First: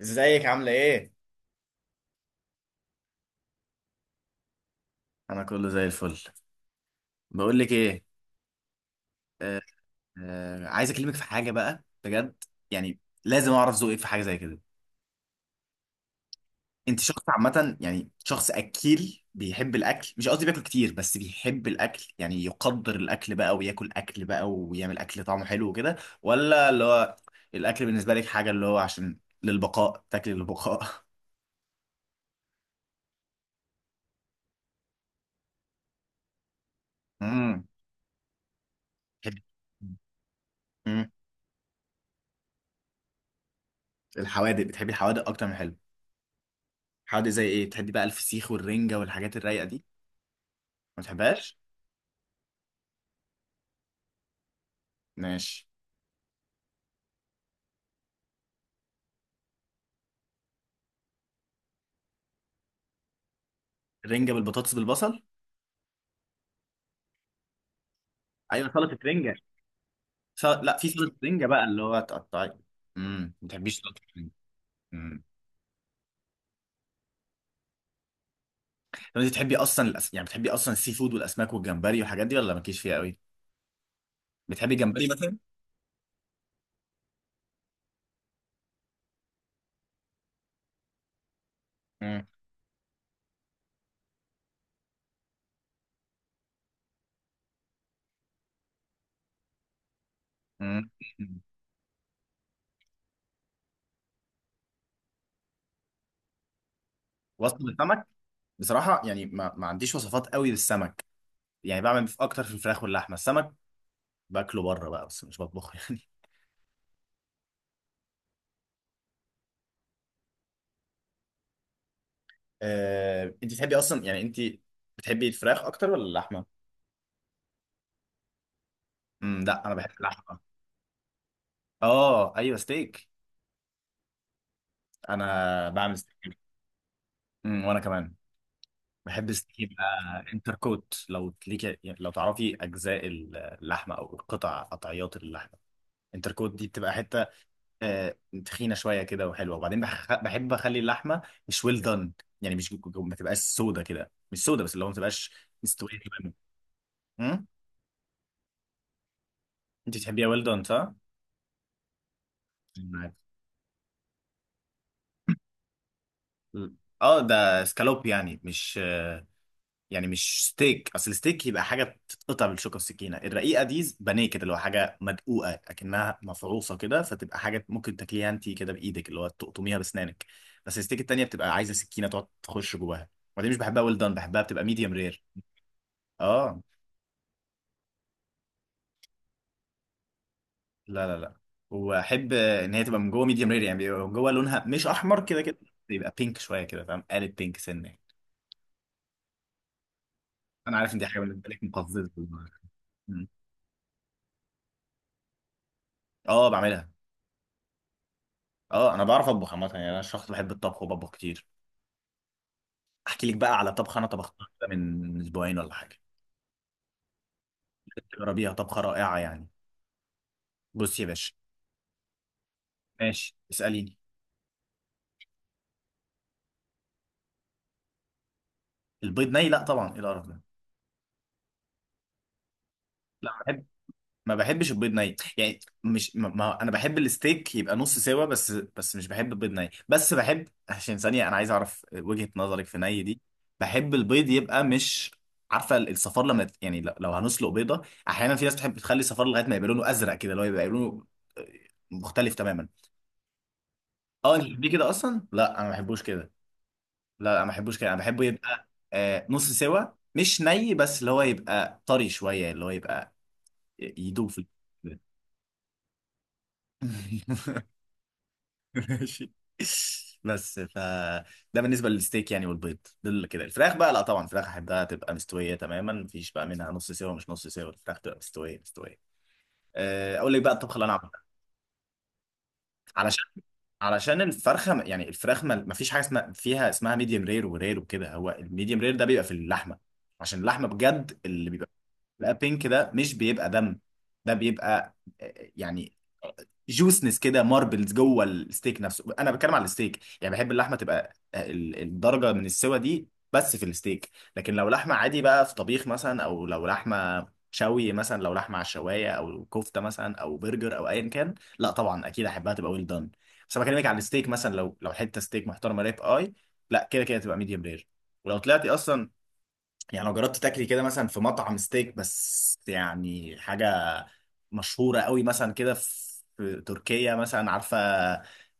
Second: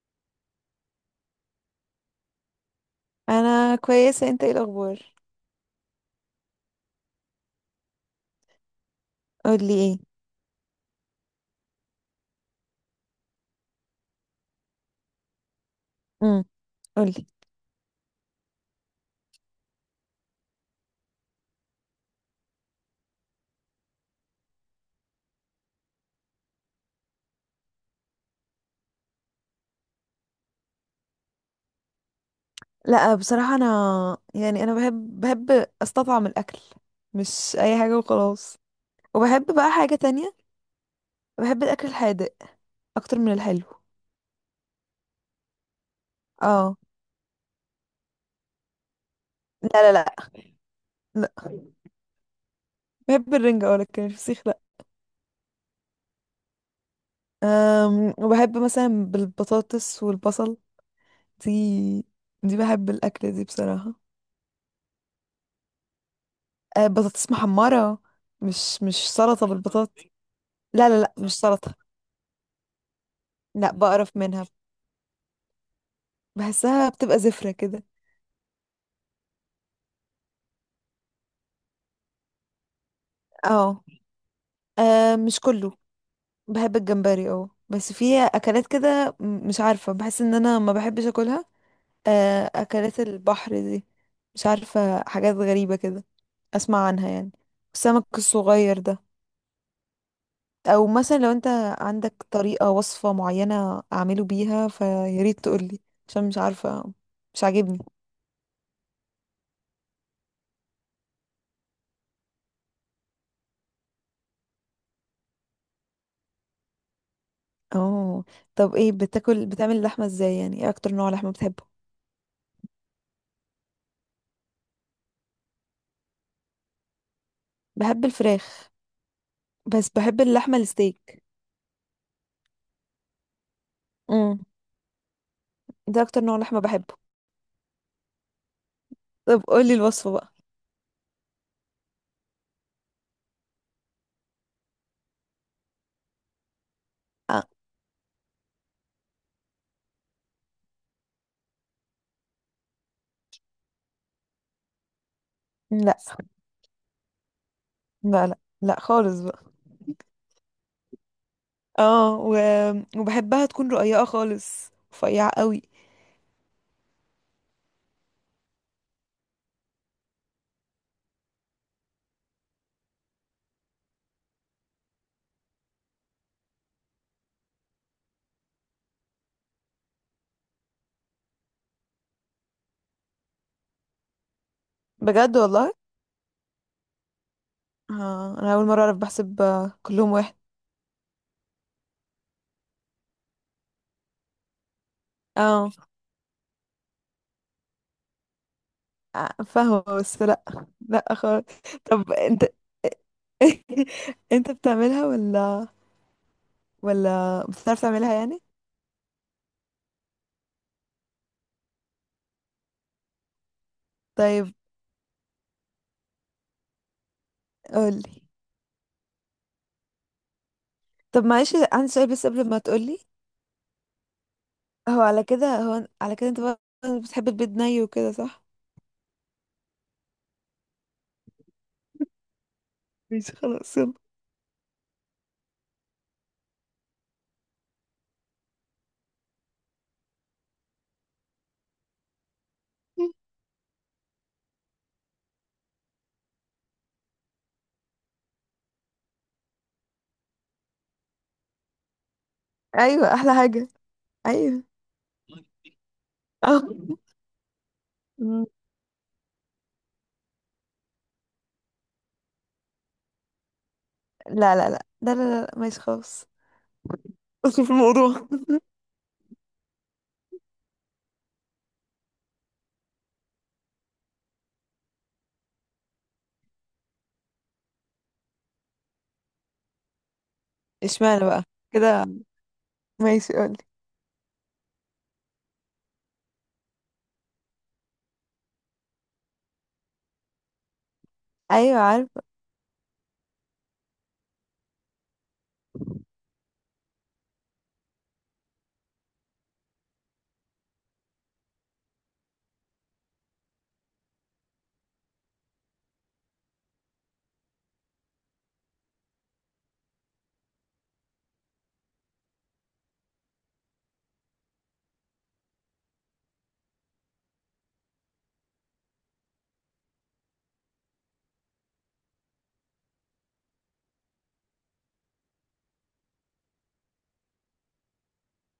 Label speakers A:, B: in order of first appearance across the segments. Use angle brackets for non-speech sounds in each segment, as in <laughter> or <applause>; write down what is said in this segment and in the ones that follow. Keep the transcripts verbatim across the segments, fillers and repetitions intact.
A: ازيك عاملة ايه؟
B: انا كويسه، انت ايه الاخبار؟
A: انا كله زي الفل. بقول لك ايه. آه
B: قولي ايه؟
A: آه عايز اكلمك في حاجة بقى بجد، يعني لازم اعرف ذوقك في حاجة زي كده.
B: امم.
A: انت شخص
B: قولي.
A: عامة، يعني شخص اكيل بيحب الاكل، مش قصدي بياكل كتير بس بيحب الاكل، يعني يقدر الاكل بقى وياكل اكل بقى ويعمل اكل طعمه حلو وكده، ولا اللي هو الاكل بالنسبة لك حاجة اللي هو عشان للبقاء، تاكل للبقاء.
B: لا، بصراحه انا، يعني انا بحب بحب استطعم الاكل.
A: <laughs>
B: مش
A: امم.
B: اي حاجه وخلاص.
A: بتحبي،
B: وبحب بقى حاجه تانية.
A: امم.
B: بحب الاكل الحادق اكتر من الحلو.
A: الحوادق، بتحبي الحوادق اكتر من الحلو؟
B: اه.
A: حوادق زي ايه بتحبي بقى؟ الفسيخ والرنجة والحاجات الرايقة دي؟
B: لا، لا، لا،
A: ما
B: لا.
A: بتحبهاش.
B: بحب الرنجة، اه، لكن الفسيخ لا.
A: ماشي.
B: أم وبحب مثلا بالبطاطس والبصل. دي دي بحب الأكلة دي بصراحة.
A: رنجة بالبطاطس بالبصل.
B: أه، بطاطس محمرة.
A: ايوه
B: مش
A: سلطة
B: مش
A: رنجة.
B: سلطة بالبطاطس.
A: سل... لا، في
B: لا، لا، لا،
A: سلطة
B: مش
A: رنجة بقى
B: سلطة.
A: اللي هو تقطعي. امم، ما
B: لا،
A: بتحبيش سلطة
B: بقرف
A: رنجة.
B: منها.
A: امم.
B: بحسها بتبقى زفرة كده.
A: طب انت بتحبي اصلا الأس... يعني بتحبي اصلا السي فود والاسماك والجمبري والحاجات دي، ولا مالكيش فيها قوي؟
B: اه.
A: بتحبي جمبري
B: آه،
A: مثلا؟
B: مش كله. بحب الجمبري، اه، بس في اكلات كده، م- مش عارفة، بحس ان انا ما بحبش اكلها.
A: امم.
B: آه، اكلات البحر دي. مش عارفة، حاجات غريبة كده. اسمع عنها يعني. السمك الصغير ده. او
A: امم.
B: مثلا لو
A: <laughs>
B: انت عندك طريقة، وصفة معينة اعمله بيها فياريت تقولي. عشان مش عارفة. مش
A: وصفة
B: عاجبني.
A: السمك، بصراحة يعني ما... ما عنديش وصفات قوي للسمك، يعني بعمل في اكتر في الفراخ واللحمة، السمك باكله بره بقى بس مش بطبخه <laughs> يعني.
B: اه. طب، ايه بتاكل بتعمل اللحمة ازاي؟ يعني ايه اكتر نوع لحمة بتحبه؟
A: آه... انت بتحبي اصلا، يعني انت بتحبي الفراخ اكتر ولا اللحمة؟
B: بحب الفراخ.
A: امم، لا انا
B: بس
A: بحب
B: بحب
A: اللحمة.
B: اللحمة الستيك.
A: اه ايوه ستيك.
B: امم.
A: انا بعمل
B: ده اكتر
A: ستيك.
B: نوع لحمة بحبه.
A: امم، وانا كمان بحب
B: طب
A: ستيك
B: قولي
A: يبقى.
B: الوصفة بقى.
A: انتر كوت، لو ليك، يعني لو تعرفي اجزاء اللحمه او قطع قطعيات اللحمه، انتر كوت دي بتبقى حته
B: آه.
A: آه، تخينه شويه كده وحلوه، وبعدين بح- بحب اخلي اللحمه مش ويل دان، يعني مش ما تبقاش سودا كده، مش سودا بس اللي هو ما تبقاش
B: لا،
A: مستويه تماما. امم.
B: لا، لا، لا خالص بقى.
A: انت بتحبيها ويل دان صح؟
B: اه، و...
A: معاك.
B: وبحبها تكون رقيقة خالص رفيعة قوي.
A: اه ده سكالوب يعني مش، يعني مش ستيك، اصل الستيك يبقى حاجه تتقطع بالشوكه والسكينه، الرقيقه دي بانيه كده اللي هو حاجه مدقوقه اكنها مفروصه كده، فتبقى حاجه ممكن تاكليها انت كده بايدك، اللي هو تقطميها باسنانك. بس الستيك التانيه بتبقى عايزه سكينه تقعد تخش جواها. ودي مش بحبها ويل دان، بحبها بتبقى ميديوم رير.
B: بجد والله؟
A: اه،
B: اه، انا اول مرة اعرف، بحسب آه، كلهم واحد.
A: لا لا لا، واحب ان هي تبقى من جوه ميديوم رير، يعني بيبقى من جوه لونها مش احمر كده كده،
B: اه.
A: بيبقى بينك شويه كده، فاهم؟ قالب بينك سنه يعني.
B: آه، فاهمة، بس لا.
A: انا عارف ان
B: لا
A: دي حاجه
B: خالص.
A: بالنسبه لك مقززه.
B: طب انت. <laughs> انت بتعملها ولا؟
A: اه بعملها.
B: ولا بتعرف تعملها يعني؟
A: اه انا بعرف اطبخ عامه، يعني انا شخص بحب الطبخ وبطبخ كتير. احكي لك بقى على طبخه انا طبختها
B: طيب.
A: كده من اسبوعين ولا حاجه،
B: قولي.
A: جربيها طبخه رائعه يعني. بص يا
B: طب
A: باشا.
B: معلش، عندي سؤال بس قبل ما تقولي.
A: ماشي اساليني.
B: هو على كده هو على كده انت بقى، بتحب البيض ني وكده صح؟
A: البيض ني؟ لا طبعا، ايه القرف ده. لا
B: ماشي،
A: ما بحب،
B: خلاص، يلا.
A: ما بحبش البيض ني، يعني مش ما... ما... انا بحب الستيك يبقى نص سوا، بس بس مش بحب البيض ني، بس بحب عشان ثانيه انا عايز اعرف وجهه نظرك في ني دي. بحب البيض يبقى مش، عارفه الصفار لما ت- يعني لو لو هنسلق بيضه، احيانا في ناس بتحب تخلي الصفار لغايه ما يبقى لونه ازرق كده، اللي هو يبقى لونه آه، مختلف تماما.
B: ايوه، احلى حاجه.
A: اه انت
B: ايوه.
A: بتحبيه كده اصلا؟ لا انا ما بحبوش كده.
B: اه.
A: لا لا، ما بحبوش كده، انا بحبه
B: مم.
A: يبقى آه نص سوا، مش ني، بس اللي هو يبقى طري شويه، اللي هو يبقى ي- يدوب في
B: لا، لا، لا،
A: ال-
B: لا، لا، لا، لا، ماشي خلاص.
A: <laughs>
B: اصل في الموضوع.
A: ماشي. بس ف، ده بالنسبه للستيك يعني، والبيض دول كده. الفراخ بقى لا طبعا، الفراخ احبها تبقى مستويه تماما، مفيش بقى منها نص سوا، مش نص سوا، الفراخ تبقى مستويه مستويه. آه، اقول لك بقى الطبخه اللي انا عملتها.
B: اشمعنى بقى كده؟
A: علشان
B: ماشي، قولي.
A: علشان الفرخه م- يعني الفراخ ما ما فيش حاجه اسمها، فيها اسمها ميديوم رير ورير وكده، هو الميديوم رير ده بيبقى في اللحمه، عشان اللحمه بجد اللي بيبقى
B: ايوه، عارفه.
A: بقى بينك ده مش بيبقى دم، ده بيبقى آه، يعني جوسنس كده، ماربلز جوه الستيك نفسه، انا بتكلم على الستيك يعني، بحب اللحمه تبقى آه، ال- الدرجه من السوا دي، بس في الستيك. لكن لو لحمه عادي بقى في طبيخ مثلا، او لو لحمه شوي مثلا، لو لحمه على الشوايه، او كفته مثلا، او برجر، او ايا كان، لا طبعا اكيد احبها تبقى ويل دان. بس انا بكلمك على الستيك، مثلا لو لو حته ستيك محترمه، ريب اي، لا كده كده تبقى ميديوم رير. ولو طلعتي اصلا، يعني لو جربت تاكلي كده مثلا في مطعم ستيك، بس يعني حاجة مشهورة قوي مثلا كده، في في تركيا مثلا، عارفة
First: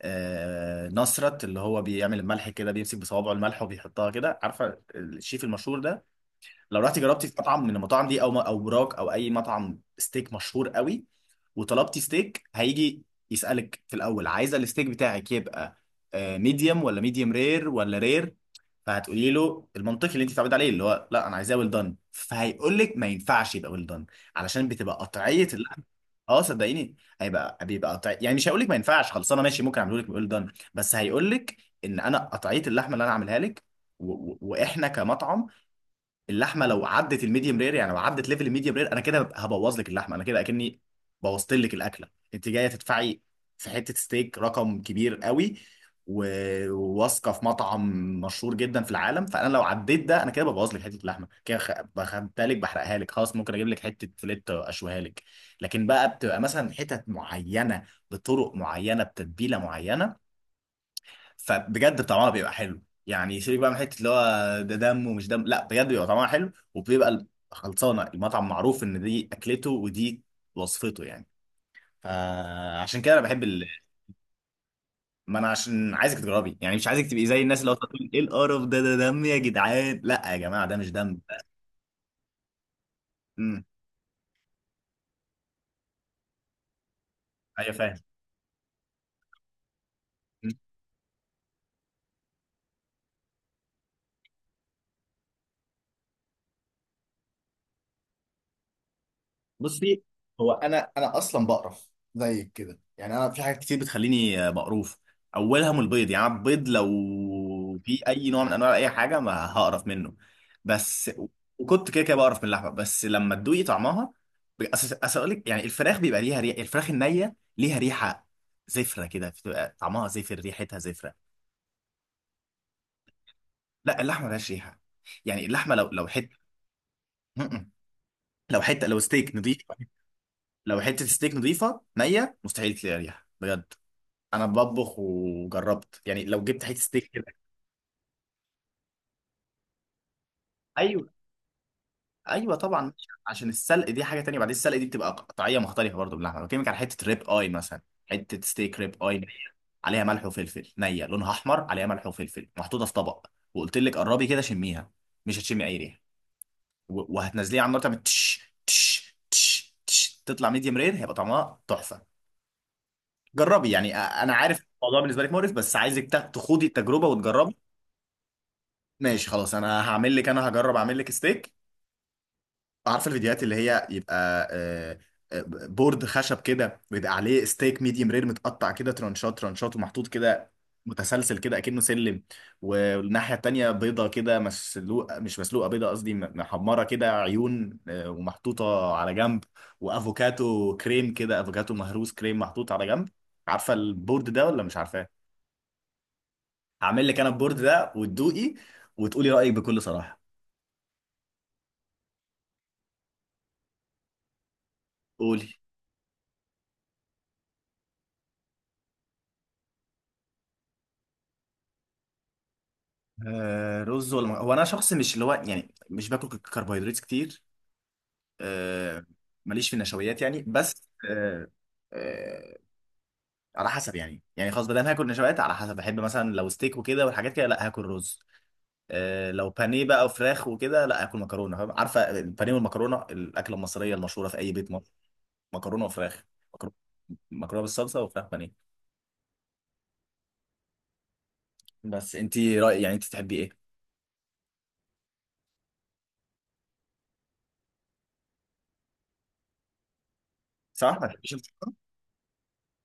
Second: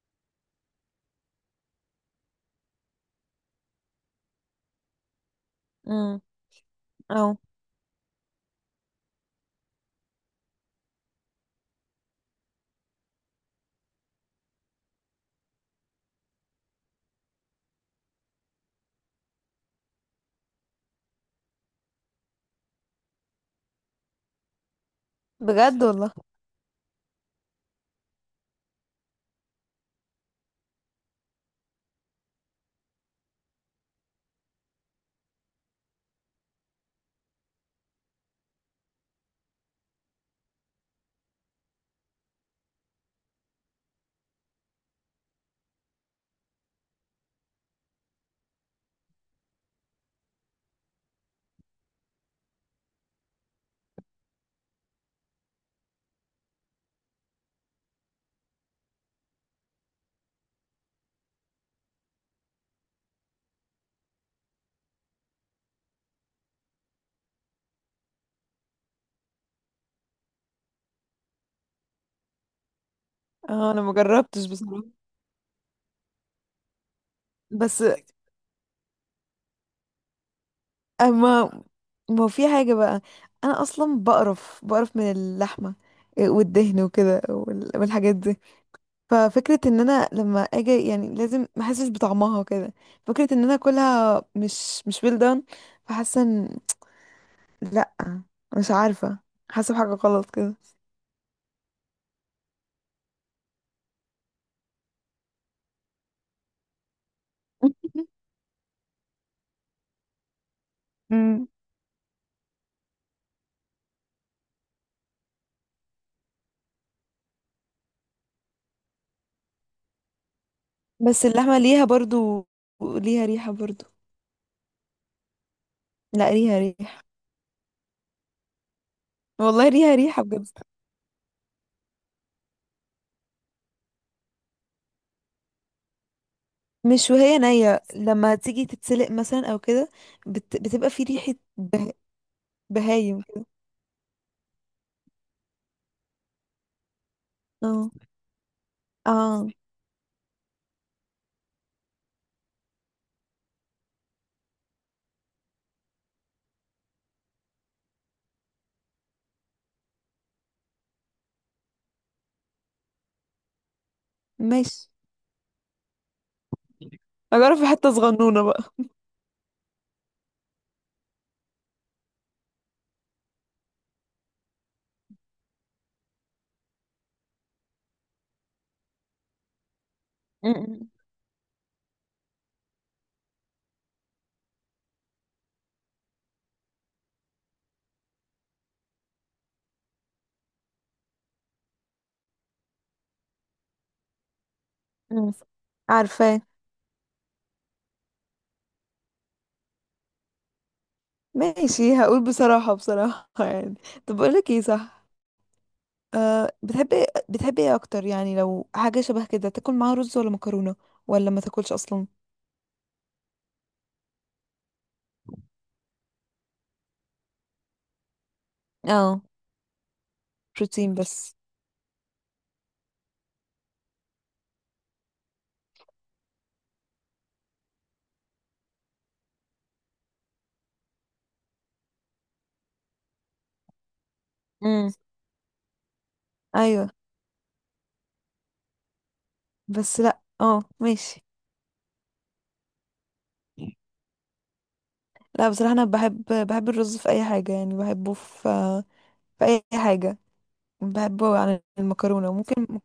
A: آه، نصرت، اللي هو بيعمل الملح كده، بيمسك بصوابعه الملح وبيحطها كده، عارفة الشيف المشهور ده؟
B: امم.
A: لو رحتي جربتي في
B: اه.
A: مطعم من المطاعم دي، او او براك، او اي مطعم ستيك مشهور قوي، وطلبتي ستيك، هيجي يسألك في الاول عايزه الستيك بتاعك يبقى ميديوم ولا ميديوم رير ولا رير. فهتقولي له المنطقي اللي انت بتعود عليه، اللي هو لا انا عايزاه ويل دان، فهيقول لك ما ينفعش يبقى ويل دان، علشان بتبقى قطعيه اللحم.
B: بجد والله؟
A: اه صدقيني هيبقى، بيبقى قطع يعني، مش هيقول لك ما ينفعش خلصانه، ماشي ممكن اعمله لك ويل دان بس هيقول لك ان انا قطعيه اللحمه اللي انا عاملها لك، و... و... واحنا كمطعم، اللحمه لو عدت الميديوم رير، يعني لو عدت ليفل الميديوم رير انا كده ببقى هبوظ لك اللحمه، انا كده اكني بوظت لك الاكله، انت جايه تدفعي في حته ستيك رقم كبير قوي، و- وواثقه في مطعم مشهور جدا في العالم، فانا لو عديت ده انا كده ببوظ لك حته اللحمه كده، خ- بخدتها لك بحرقها لك خلاص، ممكن اجيب لك حته فيليت اشويها لك. لكن بقى بتبقى مثلا حتت معينه، بطرق معينه، بتتبيله معينه، فبجد طعمها بيبقى حلو، يعني سيبك بقى من حته اللي هو ده دم ومش دم، لا بجد بيبقى طعمها حلو، وبيبقى ال- خلصانه المطعم معروف ان دي اكلته ودي وصفته يعني، فعشان كده انا بحب ال...
B: اه، انا ما جربتش بصراحه.
A: ما انا عشان عايزك تجربي، يعني مش عايزك تبقي زي الناس اللي هو
B: بس،
A: تقول ايه القرف ده ده دم يا جدعان، لا يا جماعه ده مش دم.
B: اما ما هو في حاجه بقى، انا
A: امم.
B: اصلا بقرف بقرف من اللحمه، والدهن وكده، وال-
A: ايوه فاهم.
B: والحاجات دي. ففكرة ان انا لما اجي، يعني لازم ما احسش بطعمها وكده. فكرة ان انا اكلها مش مش well done. فحاسة ان، لا، مش عارفة، حاسة بحاجة
A: بصي،
B: غلط
A: هو
B: كده.
A: انا انا اصلا بقرف زيك كده يعني، انا في حاجات كتير بتخليني بقروف، اولها من البيض، يعني أنا البيض لو في
B: <laughs>
A: اي نوع من انواع اي حاجه ما هقرف منه بس.
B: امم
A: وكنت كده كده بقرف من اللحمه، بس لما تدوقي طعمها، اصل اقول لك يعني الفراخ بيبقى ليها ريحه، الفراخ النيه ليها ريحه زفره كده، بتبقى طعمها زفر ريحتها زفره،
B: بس اللحمة ليها برضو، ليها ريحة برضو.
A: لا اللحمه ملهاش ريحه، يعني اللحمه لو لو حته،
B: لا، ليها ريحة.
A: م-م. لو حته لو ستيك نضيف،
B: والله ليها ريحة بجد.
A: لو حته ستيك نضيفه نيه، مستحيل تلاقي ريحه بجد. انا بطبخ وجربت يعني، لو جبت حته ستيك
B: مش
A: كده،
B: وهي نية لما تيجي تتسلق مثلا او كده؟ بت... بتبقى في
A: ايوه
B: ريحة به...
A: ايوه طبعا،
B: بهايم كده.
A: عشان السلق دي حاجه تانية، بعدين السلق دي بتبقى قطعيه مختلفه برضو باللحمه، بكلمك على حته ريب اي مثلا،
B: اه.
A: حته ستيك ريب اي نية،
B: اه،
A: عليها ملح وفلفل نيه لونها احمر، عليها ملح وفلفل محطوطه في طبق، وقلت لك قربي كده شميها، مش هتشمي اي ريحه. و- وهتنزليها على النار، تعمل تش تش تش تش، تطلع ميديم رير، هيبقى طعمها تحفه. جربي يعني، أ- انا عارف
B: ماشي.
A: الموضوع بالنسبه لك مقرف بس عايزك تا- تخوضي التجربه وتجربي.
B: هجرب في حتة صغنونة بقى.
A: ماشي خلاص انا هعمل لك، انا هجرب اعمل لك ستيك. عارفه الفيديوهات اللي هي يبقى آه، آه، بورد خشب كده ويبقى عليه ستيك ميديوم رير، متقطع كده ترانشات ترانشات ومحطوط كده،
B: أمم.
A: متسلسل كده اكنه سلم، والناحيه التانيه بيضه كده مسلوقه، مش مسلوقه بيضه قصدي م- محمره كده عيون آه، ومحطوطه على جنب، وافوكاتو كريم كده، افوكاتو مهروس كريم محطوط على جنب، عارفه البورد ده ولا مش عارفاه؟
B: مم. عارفة.
A: هعمل لك انا البورد ده وتدوقي وتقولي رايك بكل صراحه.
B: ماشي، هقول بصراحة بصراحة، <laughs> يعني. طب بقول لك ايه، صح؟
A: قولي.
B: أه، بتحبي بتحبي ايه اكتر، يعني لو حاجة شبه كده، تاكل معاها رز ولا مكرونة؟ ولا ما تاكلش اصلا؟
A: آه رز ولا مك- هو انا شخص مش اللي هو يعني مش باكل ك- كربوهيدرات كتير. آه،
B: اه،
A: ماليش في النشويات يعني بس
B: بروتين بس.
A: آه، آه على حسب يعني، يعني خلاص بدل هاكل نشويات، على حسب بحب مثلا لو ستيك وكده والحاجات كده لا هاكل رز، آه لو بانيه بقى وفراخ وكده لا هاكل مكرونه، فاهم؟ عارفه البانيه والمكرونه الاكله المصريه المشهوره في اي بيت
B: امم.
A: مصري، مكرونه وفراخ، مكرونه،
B: ايوه.
A: مكرونه بالصلصه وفراخ بانيه.
B: بس لا، اه، ماشي.
A: بس انت رأي يعني، انت تحبي ايه؟
B: لا، بصراحة انا بحب بحب الرز في اي حاجة، يعني بحبه في في اي حاجة.
A: صح ما تحبيش
B: بحبه عن
A: المكرونه.
B: المكرونة ممكن.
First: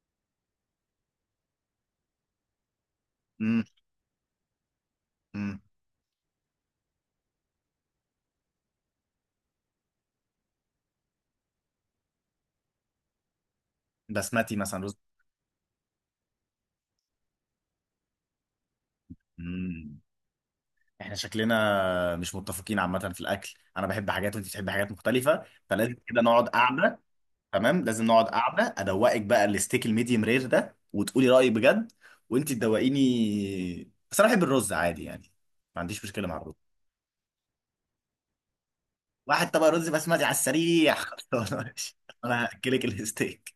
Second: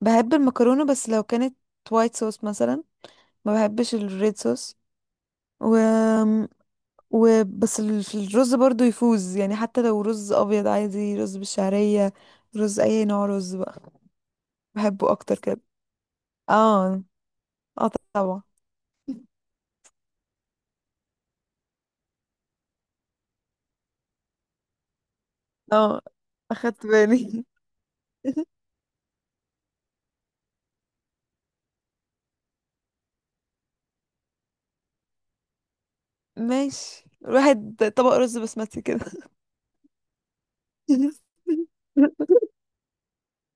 B: بحب المكرونة بس لو كانت وايت صوص مثلا. ما بحبش الريد
A: امم.
B: صوص. وبس ال- في الرز برضو يفوز، يعني حتى لو رز ابيض عادي، رز بالشعرية. رز، اي نوع رز بقى.
A: بسمتي مثلا.
B: بحبه اكتر كده. اه. اه طبعا.
A: رز، احنا شكلنا مش متفقين عامة في الأكل، أنا بحب حاجات وأنت بتحبي حاجات مختلفة، فلازم
B: اه،
A: كده نقعد
B: اخدت
A: قعدة.
B: بالي.
A: تمام لازم نقعد
B: <laughs>
A: قعدة، أدوقك بقى الستيك الميديم رير ده وتقولي رأيك بجد، وأنت تدوقيني. بس أنا بحب الرز عادي يعني، ما عنديش مشكلة مع الرز.
B: ماشي، الواحد طبق رز بسمتي كده.
A: واحد طبق رز بسمتي على السريع <laughs>
B: <laughs>
A: خلاص ماشي. أنا هأكلك الستيك.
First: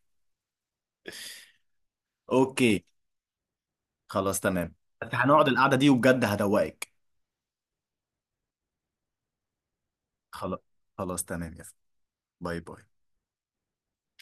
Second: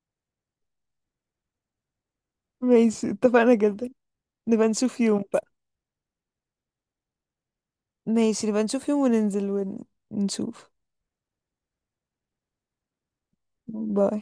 A: أوكي.
B: ماشي، اتفقنا جدا.
A: خلاص
B: نبقى
A: تمام.
B: نشوف
A: بس
B: يوم
A: هنقعد
B: بقى.
A: القعدة دي وبجد هدوقك.
B: ماشي، نبقى نشوف يوم وننزل.
A: خلاص.
B: ونشوف.
A: خلاص تمام يا فندم. باي باي.
B: باي.